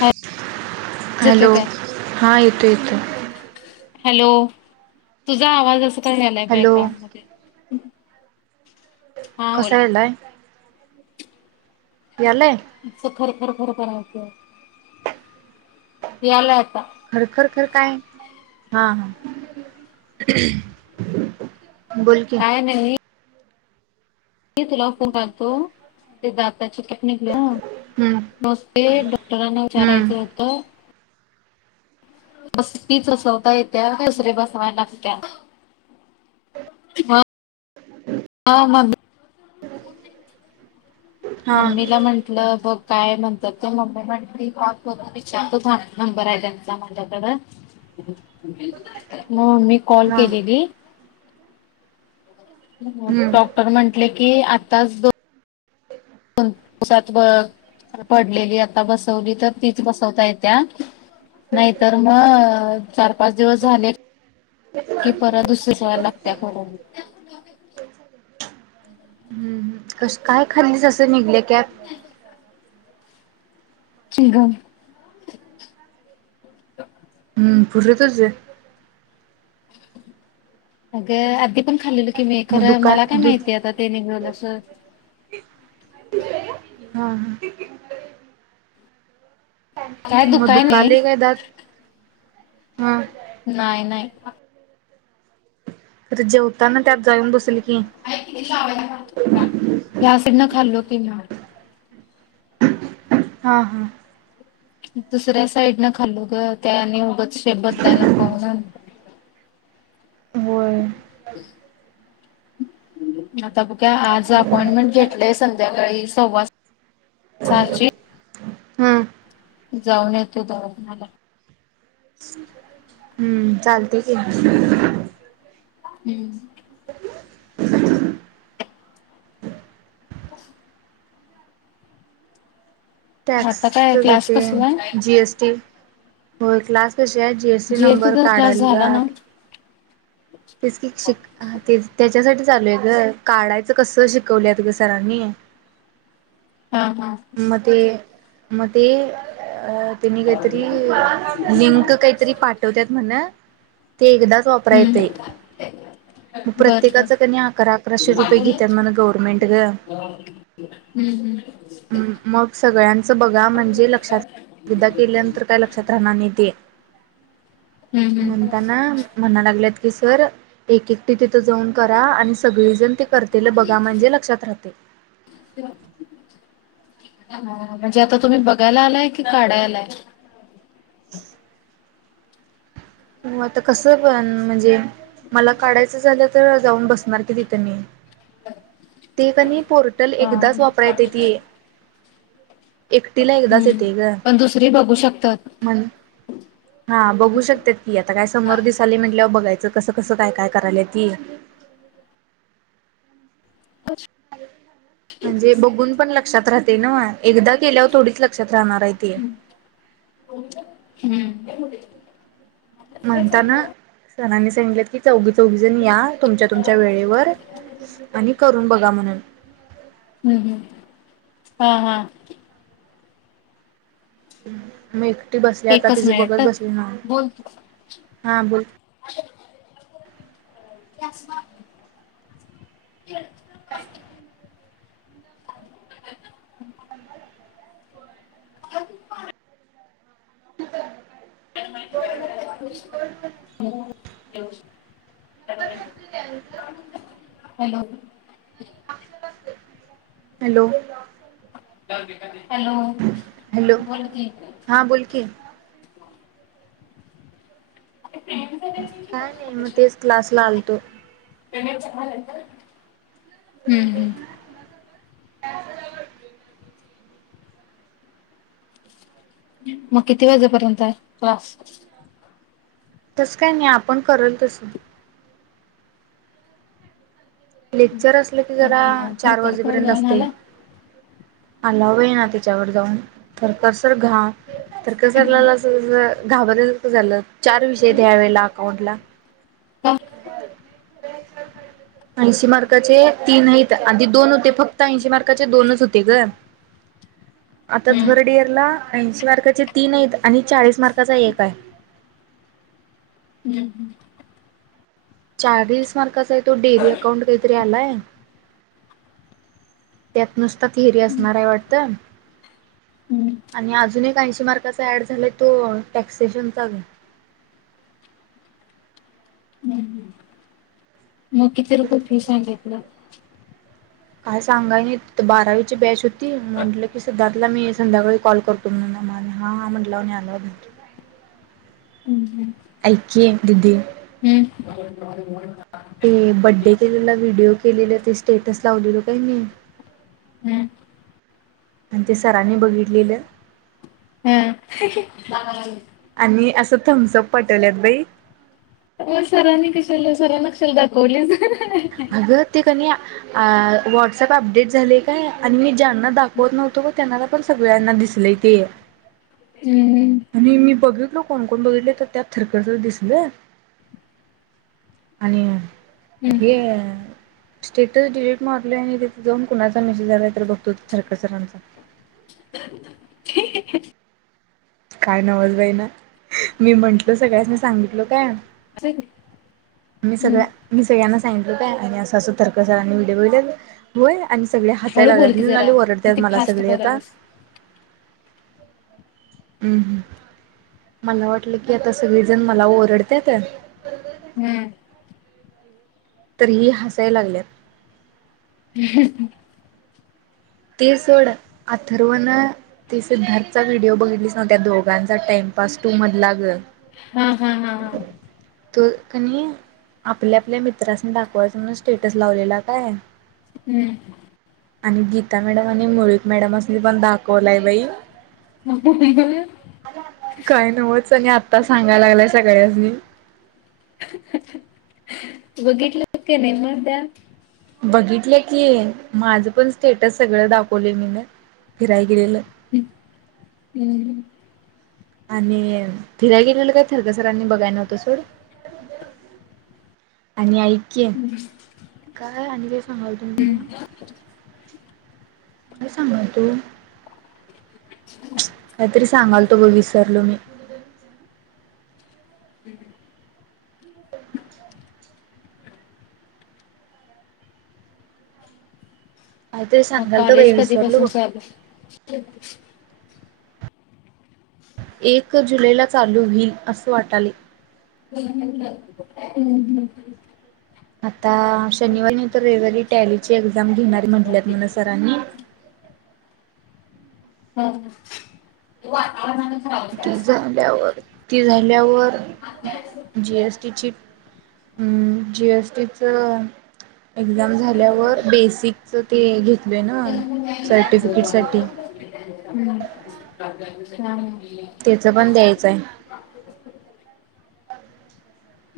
आवाज येतोय हॅलो काय? हा येतो येतो. हॅलो तुझा आवाज अस काय आलाय हॅलो बॅकग्राउंड मध्ये. हा बोल कसायलाय. याले. खरं खरं खरं खरायच. यालय आता खर खर खर काय हा हा बोल कि. म तुला फोन करतो ते ज त्याची टॅकनिकली हम्म नस्ते डॉक्टरांना विचारायचं हम्म होतं. बस तीच बसवता येत्या दुसरे बसवाय लागत्या. ह ह म हा मम्मीला म्हंटलं बघ. काय म्हणतात ते, मम्मी म्हटली थांब विचारतोच नंबर आहे त्यांचा माझ्याकडं. मग मी कॉल हा केलेली. हम्म डॉक्टर म्हटले की आताच दोन दिवसात बघ. पडलेली आता बसवली तर तीच बसवता येत्या. नाहीतर मग चार पाच दिवस झाले. की परत दुसर्या सवय लागत्या खून. हम्म क काय खाल्लीच असं निघले कप. चिंघम. हम् फुर तुज. अगं आधी पण खाल्लेल की मी मग खरं दुका मला काय दु माहितीय आता ते निघल अस. हा ह काय मग दुखाय नाही. दुखाले काय दात हा. नाही नाही. अरे जेवताना. त्यात जाऊन बसल की ह्या साईड न खाल्लो की म हा हा दुसऱ्या साईड न खाल्लो त्या आणि उगं शेंबद नाही ना पाहून [unintelligible] होय. आता बघ आज अपॉइंटमेंट घेतलंय संध्याकाळी सव्वा सहाची हम्म जाऊन येतो दवाखान्याला. हम्म चालते कि, हं [unintelligible] आता काय टॅक्सचं ग क्लास ते कसला आहे? जी एस टी होय क्लास तसया जी एस टी नंबर जीएसटीचा क्लास काढयला झाला ना? तेच की शिक हा त्याच्यासाठी चालूय ग काढायचं कसं शिकवल्यात ग सरांनी हा हा. म ते म ते अ त्यांनी काहीतरी लिंक काहीतरी पाठवत्यात म्हण ते एकदाच वापरा येतय. हम्म म बर बर. प्रत्येकाच कनय अकरा अकराशे रुपये घेत्यात म्हण गव्हर्मेंट ग हूं हूं हं मग सगळ्यांचं बघा म्हणजे लक्षात विदा केल्यानंतर काय लक्षात राहणार नही ते हम्म हम्म. म्हणताना म्हणा लागल्यात की सर एक एकटी तिथं जाऊन करा आणि सगळीजण ते करतेल बघा म्हणजे लक्षात राहतय. [unintelligible] म्हणजे आता तुम्ही बघायला आलाय कि काढाय आलाय. [unintelligible] म आता कसं पण म्हणजे मला काढायचं झालं तर जाऊन बसणार की तिथं मी ते कणी पोर्टल हा एकदाच वापरात येतीय. एकटीला एकदाच हम्म. येतेय ग पण दुसरी बघू शकतात. म्हण हा बघू शकत्यात की आता काय समोर दिसाले म्हटल्यावर बघायचं. कस कस काय काय करायलाय ती म्हणजे बघून पण लक्षात राहतय नव्ह एकदा केल्यावर थोडीच लक्षात राहणार आहे ते. ह् हम्म म्हणतान सरानी सांगलेत की चौघी चौघी जणी या तुमच्या तुमच्या वेळेवर आणि करून बघा म्हणून हूं हूं हा हा [unintelligible] ती बसली आता एकच तिज मिनिट बघत हं. बसली ना बोल तू. हा बोल [unintelligible] [unintelligible] [unintelligible] [unintelligible] [unintelligible] [unintelligible] [unintelligible] हॅलो, हॅलो, हॅलो हॅलो बोल की, हां बोल की काय नाही मग तेच क्लास ला आलतो. हूं हूं म किती वाजेपर्यंत हाय क्लास? तसं काय नाही आपण करेल तसं. लेक्चर असलं की जरा आणि चार थरथरकडं वाजेपर्यंत जाऊन असतंय. आला? आलाव आहे ना. तिच्यावर जाऊन तर कसर घाव तरकसरलास घाबरयलच झालं चार विषय द्यावेेला अकाउंट ला. हम. ऐंशी मार्काचे तीन हाईत. आधी दोन होते फक्त ऐंशी मार्काचे दोनच होते ग. आता हम्म थर्ड ईयरला ऐंशी मार्काचे तीन आहेत. आणि चाळीस मार्काचा एक आहे. हम्म हम्म चाळीस मार्कांचा तो डेअरी अकाउंट काहीतरी आलाय. त्यात नुसता थिरी असणार आहे वाटतं. हम्म. आणि अजून एक ऐंशी मार्काचा ऍड झालाय तो टॅक्सशन चाल [inaudible] मग किती रुपये फी सांगि तलं? काय सांगाय नाही तीत बारावीची बॅच होती, म्हटलं की सिद्धार्थला मी संध्याकाळी कॉल करतो. [unintelligible] ह हा म्हणला आणि आलाज नहीं. हम्म हम्म. ऐके दिदी. हम्म [unintelligible] ते बड्डे केलेलं व्हिडिओ केलेलं ते स्टेटस लावलेलं. काही नाही. हम्म, आणि ते सरांनी बघितलेलं. हा [unintelligible] आणि असं थम्सअप पा टवल्यात बाई. सरांने कशाला सर नक्षा दाखवल्या ना. अगं ते कण्या अं व्हॉट्सअप अपडेट झाले काय, आणि मी ज्यांना दाखवत नव्हतो ग त्यांनाला पण सगळ्यांना दिसले. नाही ते हम्म बघितल कोण कोण बघितले तर त्यात थरखरस दिसलं. आणि हम्म. हे स्टेटस डिलीट मारले आणि तिथे जाऊन कुणाचा मेसेज आलाय तर बघतो थरक सरांचा. [inaudible] काय नवल बाई ना. मी म्हटल, सगळ्यांसनी सांगितलं काय? असं का? मी हम्म. सगळ्या मी सगळ्यांना [unintelligible] आणि असंतर्क सांनी व्हिडिओ ब आणि सगळे हळू हसायला बोल लागल्यात. की म्रीणाली जरा ओरडत्यात किती मला फास्ट सगळे आता. बोलायलास हम्म हम् मला वाटलं की आता सगळेजण मला ओरडत्यात. हम्म. तरही हसाय लागल्यात. ती सोड, अथर्व ना ती सिद्धार्थचा व्हिडिओ बघितलीच नव्हत. त्या दोघांचा टाइम पास टू म्हणला ग. हम् हम हम. तो कणी आपल्या आपल्या मित्रांसनी दाखवायचं म्हणून स्टेटस लावलेला काय? हम्म. आणि गीता मॅडम आणि मुळीक मॅडमासनी पण दाखवलाय बाई. नुपूर त्या जेवलेत? काही नवच आणि आत्ता सांगायला लागलाय सगळ्यास्नी. बघितलं होते नाही मद्या बघितलं की. माझं पण स्टेटस सगळं दाखवले मी ना. फिराय गेलेलं. हम्. आणि फिराय गेलेलं काय थरकसरांनी बघाय नव्हतं सोड आणि ऐक की काय आणि काय सांगलतो तुला काय सांगलतो काहीतरी सांगलतो बघ विसरलो मी काहीतरी मग सांगालतो बाई कॉलेज कधीपसून विसरलो बघ चालू आहे एक जुलैला चालू होईल असे वाटलय आता शनिवारी नाही तर रविवारी टॅली ची एक्झाम घेणारी म्हटल्यात म्हणा सरांनी आवाज नाही ऐकू येत ती झाल्यावर ती झाल्यावर जीएसटीची हम् जीएसटीच एक्झाम झाल्यावर बेसिकच ते घेतलय ना सर्टिफिकेटसाठी हम् त्याच पण द्यायचं आहे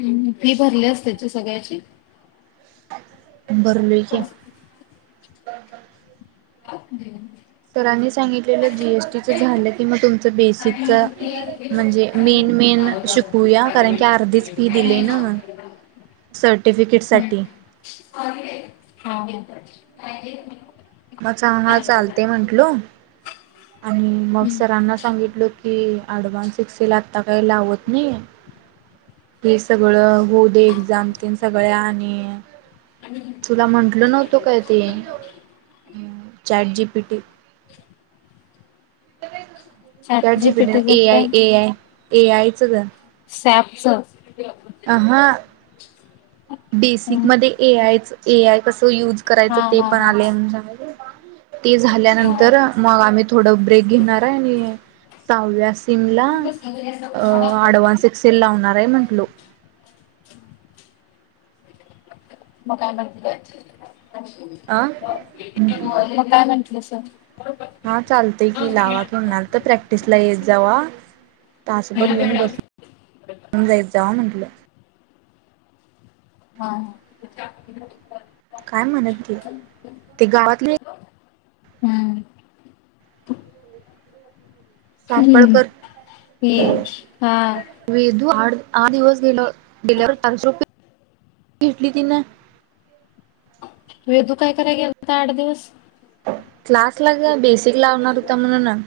हम् फी भरली अस त्याची सगळ्याची हम भरलोय की सरांनी सांगितलेलं जीएसटीच झालं कि म तुमचं बेसिकच म्हणजे मेन मेन शिकूया कारण की अर्धीच फी दिले ना मग हम्म. सर्टिफिकेटसाठी आवाज नीट ऐकू येत नाही मग चांगा चालते म्हंटलो आणि मग हम्म. सरांना सांगितलं की अडवानस एक्सेल आता काही लावत नाही हे सगळं होऊ दे एक्झाम तन सगळ्या आणि तुला म्हंटल नव्हतं काय ते चॅट जीपीटी चॅट जीपीटी जीपीटीचं ए आय काय ए आय ए आयच ग सॅप आहा बेसिक हम्म मध्ये ए आयच ए आय कसं युज हा करायचं ते हा पण हा आलंय आता ते हा झाल्यानंतर मग आम्ही थोडं ब्रेक घेणार आहे आणि सहाव्यास [unintelligible] अडवान्स एक्सेल लावणार आहे. म्हंटलो. मग काय म्हटलं? अ [unintelligible] मग काय म्हटलं स.? हा चालतयं की, लावा कुणाल तर प्रॅक्टिस ला येत जावा. तासभर येऊन बसून जाईत जावा म्हटलं. हा ह. [unintelligible] काय म्हणत? [unintelligible] ते गावातले हम्म! हम्म सापडकर [unintelligible] हा. वेदू आठ आठ दिवस गेलो, गेल्यावर चारशे रुपये घेतली तिनं. वेदु काय कराय गेलता? आठ दिवस. क्लास ला ग बेसिक लावणार होता, म्हणून ना